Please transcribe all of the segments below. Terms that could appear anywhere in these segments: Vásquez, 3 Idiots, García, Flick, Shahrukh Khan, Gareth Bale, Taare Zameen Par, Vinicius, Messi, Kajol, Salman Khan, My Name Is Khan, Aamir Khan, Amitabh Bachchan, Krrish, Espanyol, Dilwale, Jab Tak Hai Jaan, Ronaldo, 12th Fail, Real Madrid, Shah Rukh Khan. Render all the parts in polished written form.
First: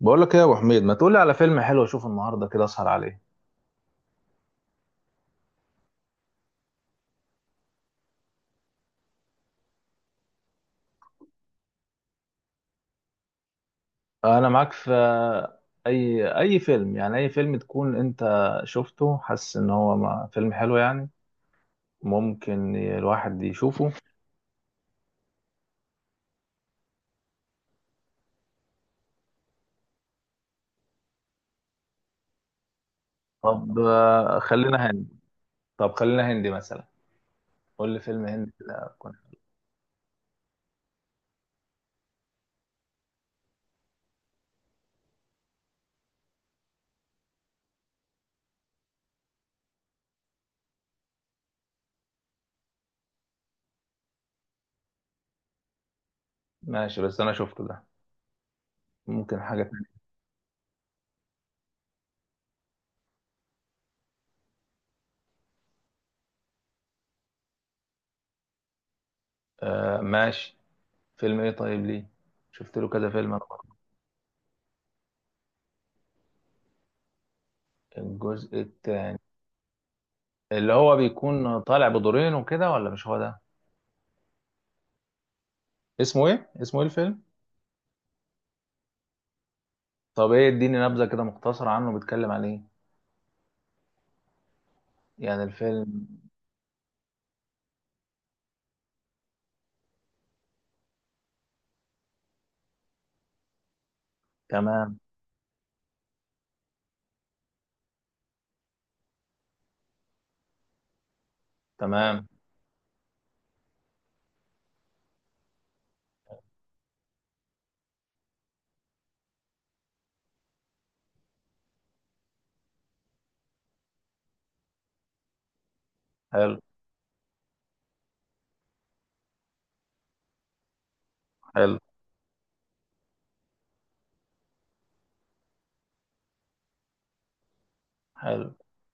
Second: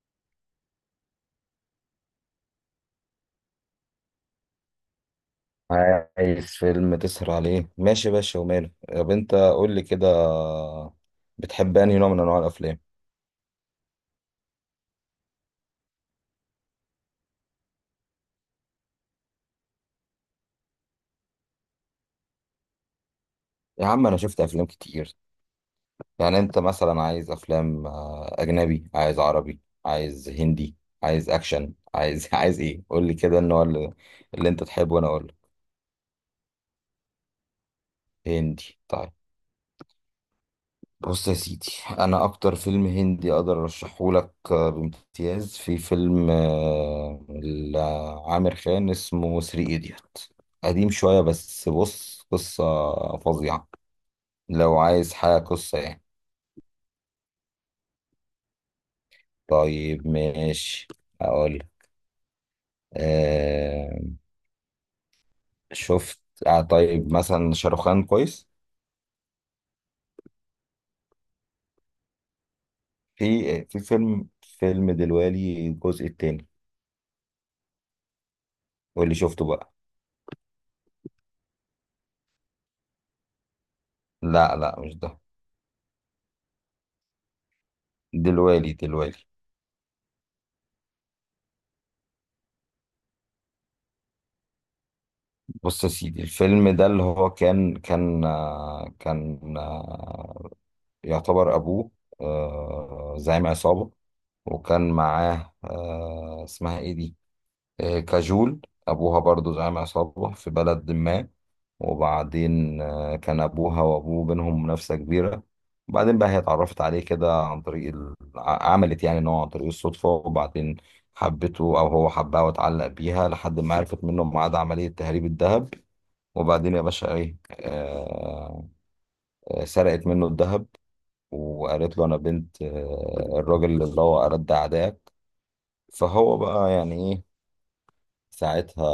بقول لك ايه يا ابو حميد؟ ما تقولي على فيلم حلو اشوفه النهارده كده اسهر عليه. عايز فيلم تسهر عليه، ماشي يا باشا وماله. طب انت قول لي كده، بتحب انهي نوع من انواع الافلام؟ انا معاك في اي فيلم، يعني اي فيلم تكون انت شفته حاسس ان هو فيلم حلو يعني ممكن الواحد يا يشوفه. عم انا شفت افلام كتير. يعني انت مثلا عايز افلام اجنبي، عايز عربي، عايز هندي، عايز اكشن، عايز عايز ايه؟ قول لي كده النوع طب اللي, اللي انت خلينا تحبه وانا هندي. اقول لك. طب خلينا هندي مثلا، قول لي فيلم هندي، هندي؟ لا طيب، كنت. بص يا سيدي، انا اكتر فيلم هندي اقدر ارشحه لك بامتياز في فيلم لعامر خان اسمه ثري ايديوت. قديم شوية بس بص قصة فظيعة لو عايز حاجة قصة يعني. ماشي، بس انا شفته ده، ممكن حاجة تانية. طيب ماشي، اقول أه شفت آه طيب مثلا شاروخان كويس. آه ماشي، فيلم ايه طيب؟ ليه؟ شفت له كذا فيلم انا في برضه. في فيلم دلوالي الجزء التاني، الجزء واللي التاني؟ شفته بقى. اللي هو بيكون طالع بدورين وكده ولا مش هو ده؟ لا لا مش ده، اسمه ايه؟ اسمه ايه الفيلم؟ دلوالي دلوالي. طب ايه، اديني نبذة كده مختصرة عنه، بيتكلم عن ايه يعني بص يا الفيلم؟ سيدي الفيلم ده اللي هو كان يعتبر أبوه زعيم عصابة، وكان تمام. معاه اسمها إيه دي؟ كاجول. أبوها برضو زعيم عصابة في بلد ما، تمام. وبعدين كان أبوها وأبوه بينهم منافسة كبيرة. وبعدين بقى هي اتعرفت عليه كده عن طريق عملت يعني إن هو عن طريق الصدفة، وبعدين حبته أو هو حبها واتعلق بيها لحد ما عرفت منه ميعاد عملية تهريب الذهب. حلو. وبعدين يا باشا ايه آه آه، سرقت منه الذهب، حلو. وقالت له انا بنت الراجل اللي هو أرد أعدائك. فهو بقى يعني ايه حلو، ساعتها،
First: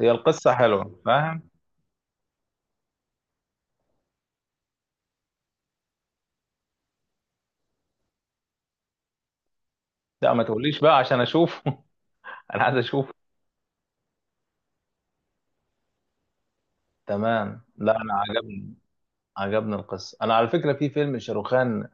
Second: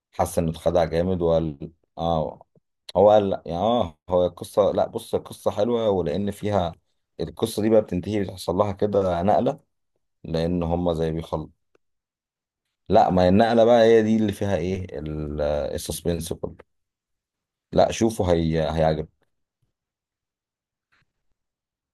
هي حس انه القصة اتخدع حلوة، جامد فاهم. وقال اه هو قال لا، يعني هو القصة، لا بص القصة حلوة ولأن فيها، القصة دي بقى بتنتهي بيحصل لها كده نقلة، لا ما لأن تقوليش هما بقى زي عشان بيخل. اشوفه انا عايز لا اشوفه. ما هي النقلة بقى هي دي اللي فيها ايه السسبنس كله. تمام، لا لا انا شوفوا هي عجبني، هيعجبك. عجبني القصة. انا على فكرة في فيلم شاروخان،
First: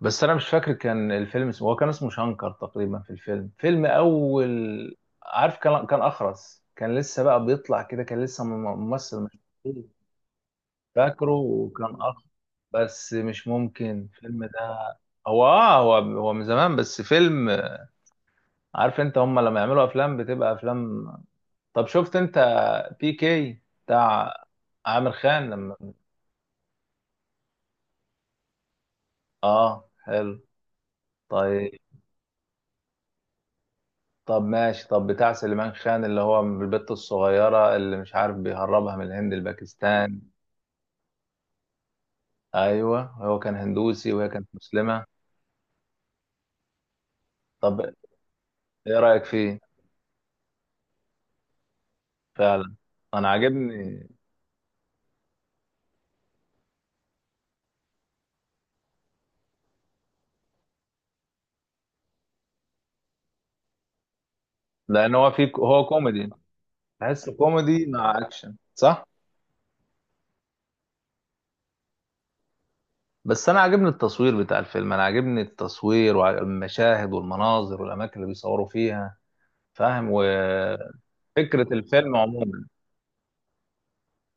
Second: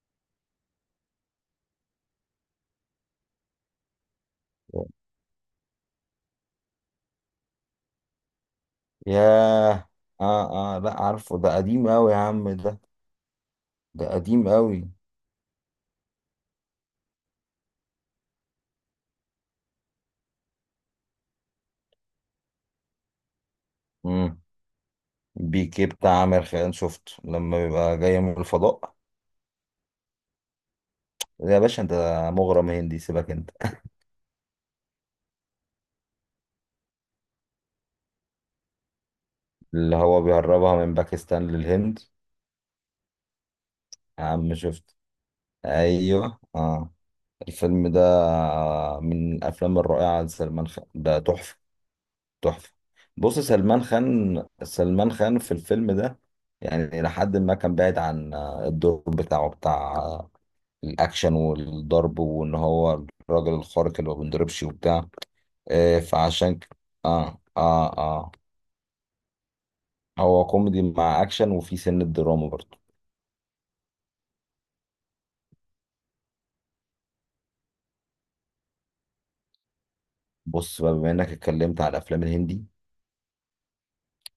بس انا مش فاكر كان الفيلم اسمه، هو كان اسمه شنكر تقريبا، في الفيلم، فيلم اول، عارف، كان اخرس، كان لسه بقى بيطلع كده، كان ممثل، مش ياه، اه لا فاكره؟ عارفه، ده قديم وكان قوي يا اخ، عم ده بس مش ده ممكن الفيلم قديم ده، قوي. هو هو من زمان، بس فيلم، عارف انت هم لما يعملوا افلام بتبقى افلام. طب شفت انت بي كي بتاع امم عامر خان لما؟ بيكي بتاع عامر خان شفته لما بيبقى جاي من الفضاء؟ اه حلو. يا طيب، باشا انت مغرم هندي، سيبك انت. طب ماشي. طب بتاع سليمان خان اللي هو البت الصغيرة اللي مش عارف بيهربها من الهند اللي لباكستان. هو بيهربها من باكستان للهند. ايوه، هو كان هندوسي يا وهي كانت عم شفت، مسلمة. ايوه طب الفيلم ده ايه رأيك من فيه؟ الافلام الرائعه لسلمان خان، ده تحفه، تحفه. فعلا، انا بص سلمان عاجبني، خان، سلمان خان في الفيلم ده يعني لحد ما كان بعيد عن الدور بتاعه، بتاع الاكشن والضرب وان هو الراجل الخارق اللي ما بينضربش وبتاع، لان هو فيه، هو آه، كوميدي. فعشان ك... تحس اه كوميدي اه مع اه اكشن، صح؟ هو كوميدي مع اكشن وفي سن الدراما برضه. بس انا عاجبني التصوير بتاع الفيلم، انا عاجبني التصوير والمشاهد والمناظر والاماكن اللي بيصوروا فيها، فاهم، بص بقى، وفكرة الفيلم عموما.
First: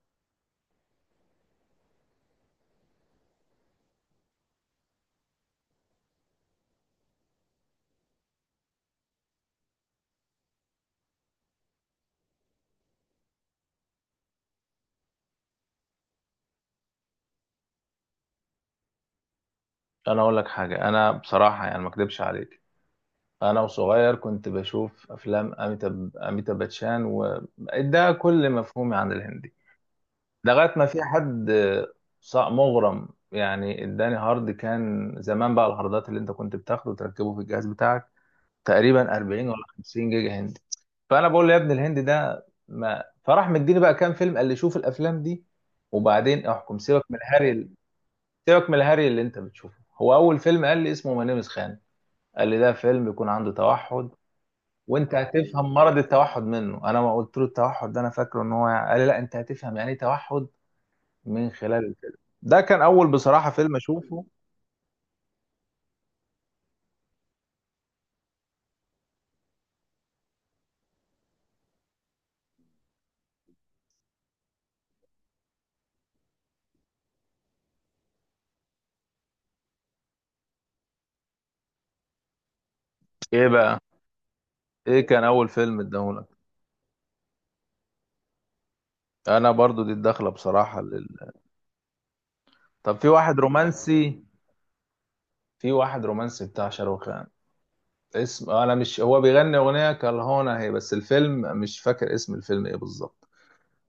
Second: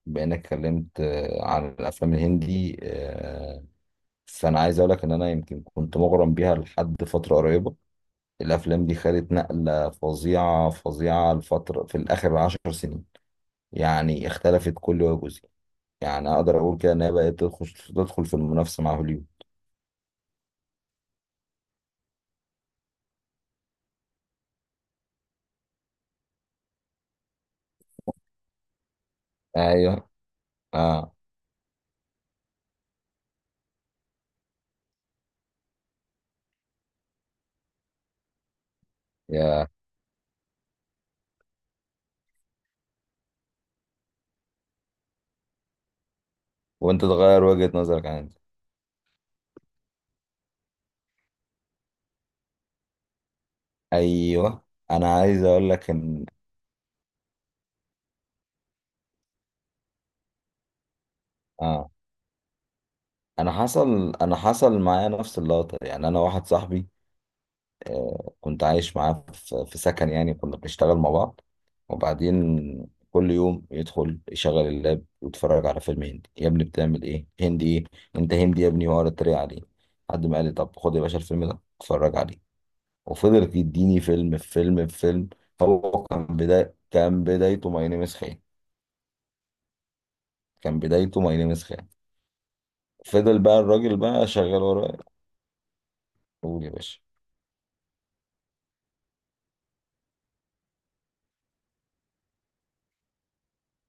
بما انك اتكلمت عن الافلام الهندي، فانا عايز اقول لك ان انا يمكن كنت مغرم بيها لحد فتره قريبه. الافلام دي خدت نقله فظيعه فظيعه الفتره في الاخر 10 سنين، يعني اختلفت كل وجه. يعني اقدر اقول كده ان هي بقت تدخل في المنافسه مع هوليوود. انا اقول لك حاجة، انا بصراحة يعني ما اكدبش عليك، انا وصغير كنت بشوف افلام اميتاب باتشان، وده كل مفهومي عن الهندي، ايوه، لغاية ما في اه حد مغرم يعني اداني هارد، كان زمان بقى الهاردات اللي انت كنت بتاخده وتركبه في الجهاز بتاعك، تقريبا 40 ولا يا 50 جيجا هندي. فانا بقول له يا ابن الهند ده، ما فراح، مديني بقى كام فيلم، قال لي شوف الافلام دي وبعدين احكم، وانت سيبك من تغير الهري. وجهه نظرك عن دي. سيبك من الهري اللي انت بتشوفه، هو اول فيلم قال لي اسمه ملامس خان، قال لي ده فيلم بيكون عنده توحد ايوه وانت انا عايز اقول هتفهم لك مرض ان التوحد منه. انا ما قلت له التوحد ده، انا فاكره ان هو قال لي لا انت هتفهم يعني ايه توحد من خلال اه الفيلم. ده كان اول بصراحة انا فيلم حصل اشوفه. انا حصل معايا نفس اللقطه. يعني انا واحد صاحبي كنت عايش معاه في سكن، يعني كنا بنشتغل مع بعض، وبعدين كل يوم يدخل يشغل اللاب ويتفرج على فيلم هندي. يا ابني بتعمل ايه؟ هندي ايه؟ انت هندي يا ابني، واقعد اتريق عليه، لحد ما قال لي طب خد يا باشا الفيلم ده اتفرج عليه، ايه وفضلت بقى، يديني فيلم في فيلم في ايه كان فيلم. اول فيلم هو اداهولك؟ كان بدايته ماي نيم از خان، انا برضو دي الدخلة كان بصراحة لل... بدايته ماي نيم از خان طب في واحد فضل بقى الراجل رومانسي، بقى شغال وراه. في واحد رومانسي قول بتاع يا باشا. شاروخ خان، اسم انا مش، هو بيغني اغنيه كالهونا هي، بس الفيلم مش فاكر اسم الفيلم ايه بالظبط،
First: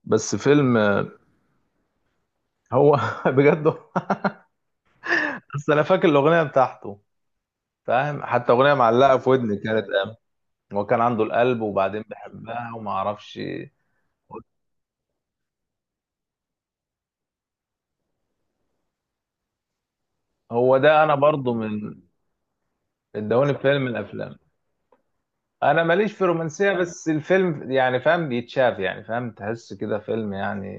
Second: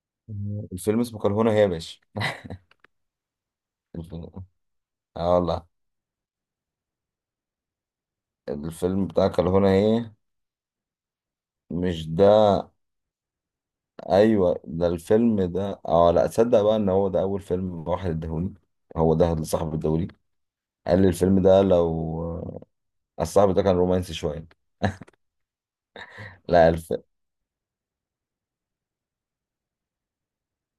بس فيلم الفيلم اسمه كرهونة هي يا باشا، هو بجد هو- الفيلم- اه والله بس انا فاكر الاغنيه بتاعته، فاهم، حتى اغنيه الفيلم معلقه بتاع في ودني كرهونة كانت هي، هو كان عنده القلب مش وبعدين ده؟ بحبها وما اعرفش إيه. ايوه ده الفيلم ده. اه لا تصدق بقى ان هو ده اول فيلم واحد اداهوني، هو ده اللي صاحب الدوري هو ده قال لي انا الفيلم برضو ده من لو، الصاحب ادوني ده كان فيلم من رومانسي الافلام. شويه. انا ماليش في لا رومانسيه، الف... بس الفيلم يعني فاهم بيتشاف، يعني فاهم تحس كده فيلم يعني،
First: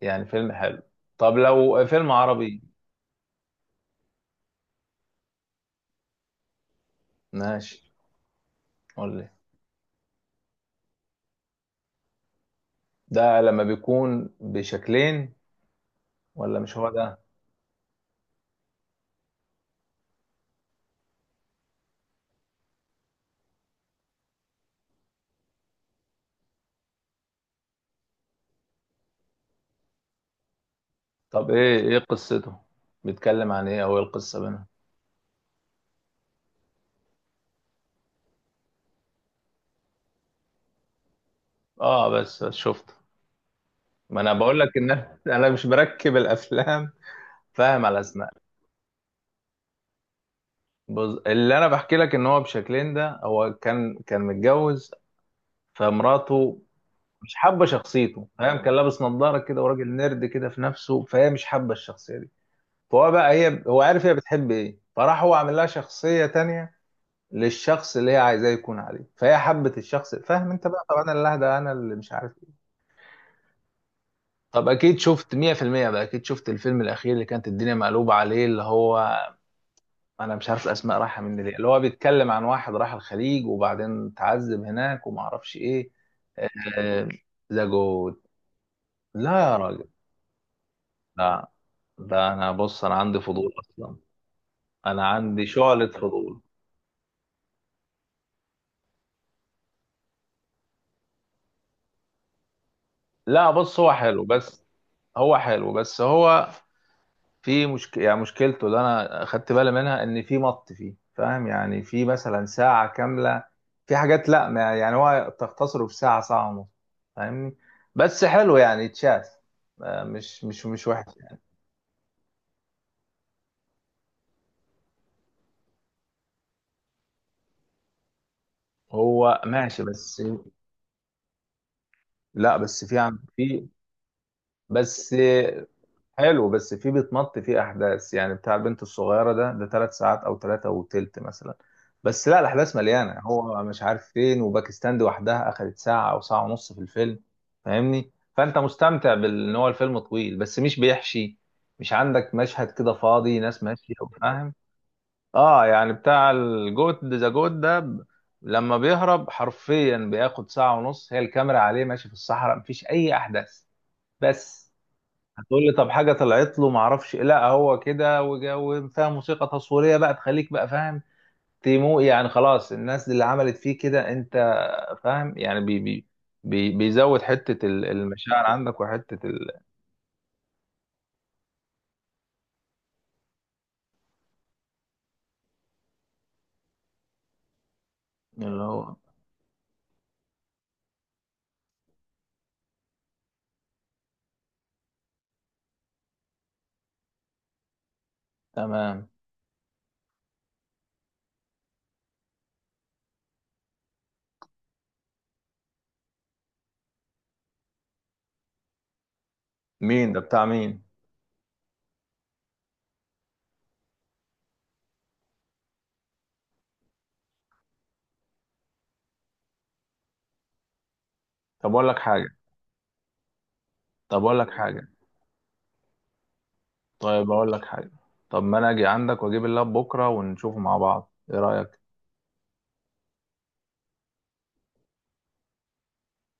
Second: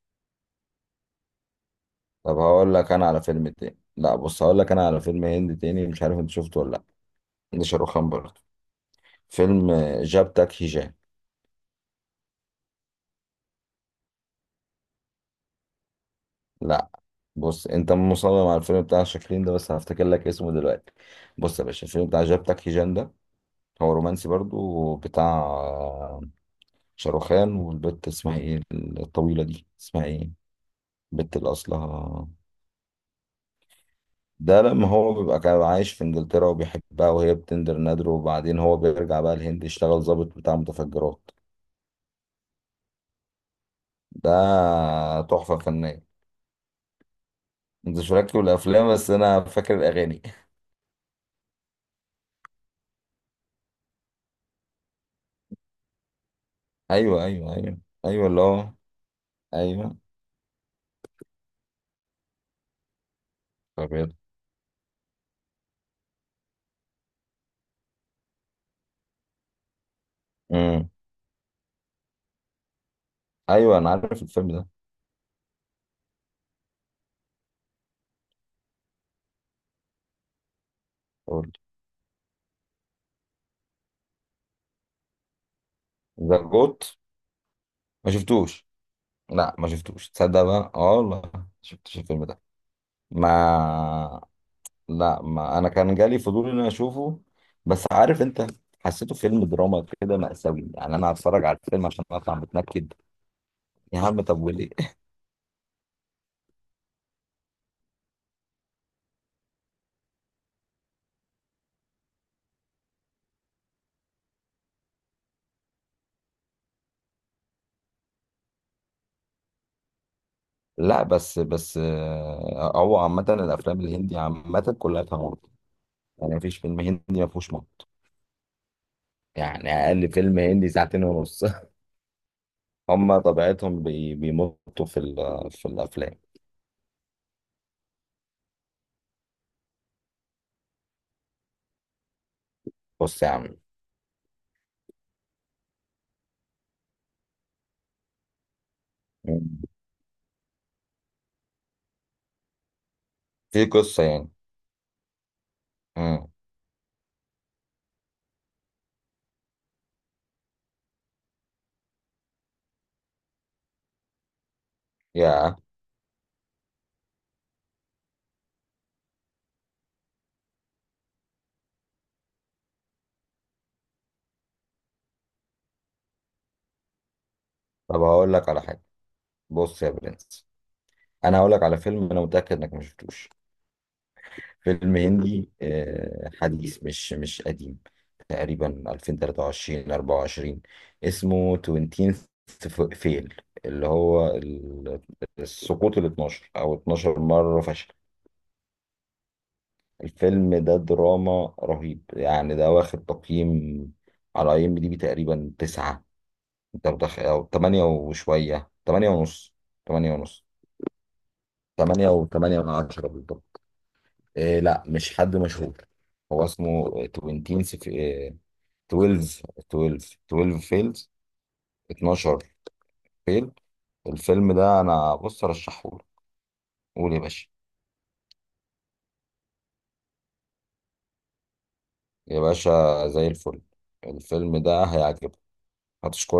يعني فيلم حلو. طب لو فيلم طب عربي؟ هقول لك انا على فيلم تاني. لا بص هقول لك انا على فيلم هندي تاني مش عارف انت شفته ولا لا. ده ماشي، شاروخ خان برضه، قول لي. فيلم جاب تاك هيجان. ده لما بيكون بشكلين ولا مش هو لا ده؟ بص انت مصمم على الفيلم بتاع شاكرين ده، بس هفتكر لك اسمه دلوقتي. بص يا باشا الفيلم بتاع جاب تاك هيجان ده، هو رومانسي برضه بتاع شاروخان، والبت اسمها ايه الطويلة دي؟ اسمها ايه البت طب اللي ايه، ايه اصلها؟ قصته، بيتكلم عن ايه او ايه القصه ده بينهم؟ لما هو بيبقى كان عايش في انجلترا وبيحبها وهي بتندر نادره، وبعدين هو بيرجع بقى الهند يشتغل ضابط بتاع متفجرات. اه بس بس شفته. ما انا ده بقول لك ان انا أنا تحفة مش فنية. مركب الافلام، فاهم على انت اسماء. شاركت بالافلام بس انا فاكر الاغاني. اللي انا بحكي لك ان هو بشكلين ده، هو كان متجوز، فمراته ايوه مش ايوه حابه ايوه، ايوه شخصيته، اللي فاهم، هو، كان لابس نظاره كده وراجل ايوه. نرد كده في نفسه، فهي مش حابه الشخصيه دي، فهو بقى هي، هو طب عارف هي يلا. بتحب ايه، فراح هو عامل لها شخصيه تانية للشخص اللي هي عايزاه يكون عليه، فهي حبت الشخص، فاهم انت بقى امم طبعا، انا اللي اهدى، انا اللي مش عارف ايه. ايوه انا عارف الفيلم ده. طب اكيد شفت 100%. بقى اكيد شفت الفيلم الاخير اللي كانت الدنيا مقلوبه عليه، اللي هو انا مش عارف الاسماء رايحه مني قول. ليه، اللي هو بيتكلم عن واحد راح الخليج وبعدين اتعذب هناك وما اعرفش ايه، ذا جوت، آه، ذا ما جود. شفتوش؟ لا لا يا ما راجل. شفتوش، تصدق بقى اه والله ما لا، شفتش الفيلم ده ده. انا بص انا عندي فضول اصلا، ما انا لا، عندي ما انا شعلة كان جالي فضول. فضول ان انا اشوفه، بس عارف انت، حسيته فيلم دراما كده مأساوي، يعني انا هتفرج على الفيلم عشان اطلع متنكد. لا بص هو يا عم حلو، طب بس وليه؟ هو حلو، بس هو في مشكلة، يعني مشكلته اللي انا خدت بالي منها ان في مط فيه، فاهم يعني، في مثلا ساعة كاملة في حاجات، لا ما يعني هو تختصره في ساعة، ساعة ونص، فاهمني؟ بس حلو يعني اتشاف، مش لا وحش بس يعني. هو عامة الأفلام الهندي عامة كلها فيها مط، يعني مفيش فيلم هندي ما فيهوش مط، هو يعني ماشي أقل بس. فيلم هندي ساعتين ونص. لا بس في عم هما في. طبيعتهم بيمطوا بس في الأفلام. حلو، بس في بيتمط فيه احداث، يعني بتاع البنت الصغيره ده ثلاث ساعات او ثلاثه وتلت مثلا، بس لا الاحداث مليانه، بص يا عم. هو مش عارف فين، وباكستان دي وحدها اخذت ساعه او ساعه ونص في الفيلم، فاهمني؟ فانت مستمتع بان مم. هو الفيلم طويل بس مش بيحشي، مش عندك مشهد كده فاضي ناس في ماشيه قصة يعني. وفاهم اه يعني مم. بتاع الجوت، ذا جوت ده لما بيهرب حرفيا بياخد ساعه ونص هي الكاميرا عليه ماشي في الصحراء مفيش اي احداث، بس، يا هتقول لي طب حاجه طلعت له، ما اعرفش، لا هو كده وفيها موسيقى تصويريه بقى تخليك بقى فاهم، تيمو يعني، خلاص الناس اللي عملت فيه كده انت فاهم يعني، بي بي بي بيزود حته طب هقول المشاعر لك على عندك حاجة. وحته بص يا برنس، أنا هقول لك على فيلم أنا متأكد إنك ما شفتوش، فيلم هندي حديث، مش قديم، اللي تقريبا هو. 2023 24، اسمه 20 فيل، اللي هو السقوط ال 12، او 12 مرة فشل. تمام. الفيلم ده دراما رهيب، يعني ده واخد تقييم على IMDB تقريبا تسعة، انت او تمانية وشوية، تمانية ونص، مين تمانية ده بتاع ونص، مين؟ تمانية و تمانية من عشرة بالضبط. إيه؟ لا مش حد مشهور. هو اسمه 20 12 12 12 فيلز، طب اقول لك حاجه، 12 فيل. طب اقول لك الفيلم ده حاجه، انا بص ارشحهولك. قول يا طيب باشا. اقول لك حاجه، طب ما انا اجي عندك واجيب اللاب بكره ونشوفه مع بعض، ايه رايك؟ يا باشا زي الفل، الفيلم ده هيعجبك، هتشكرني.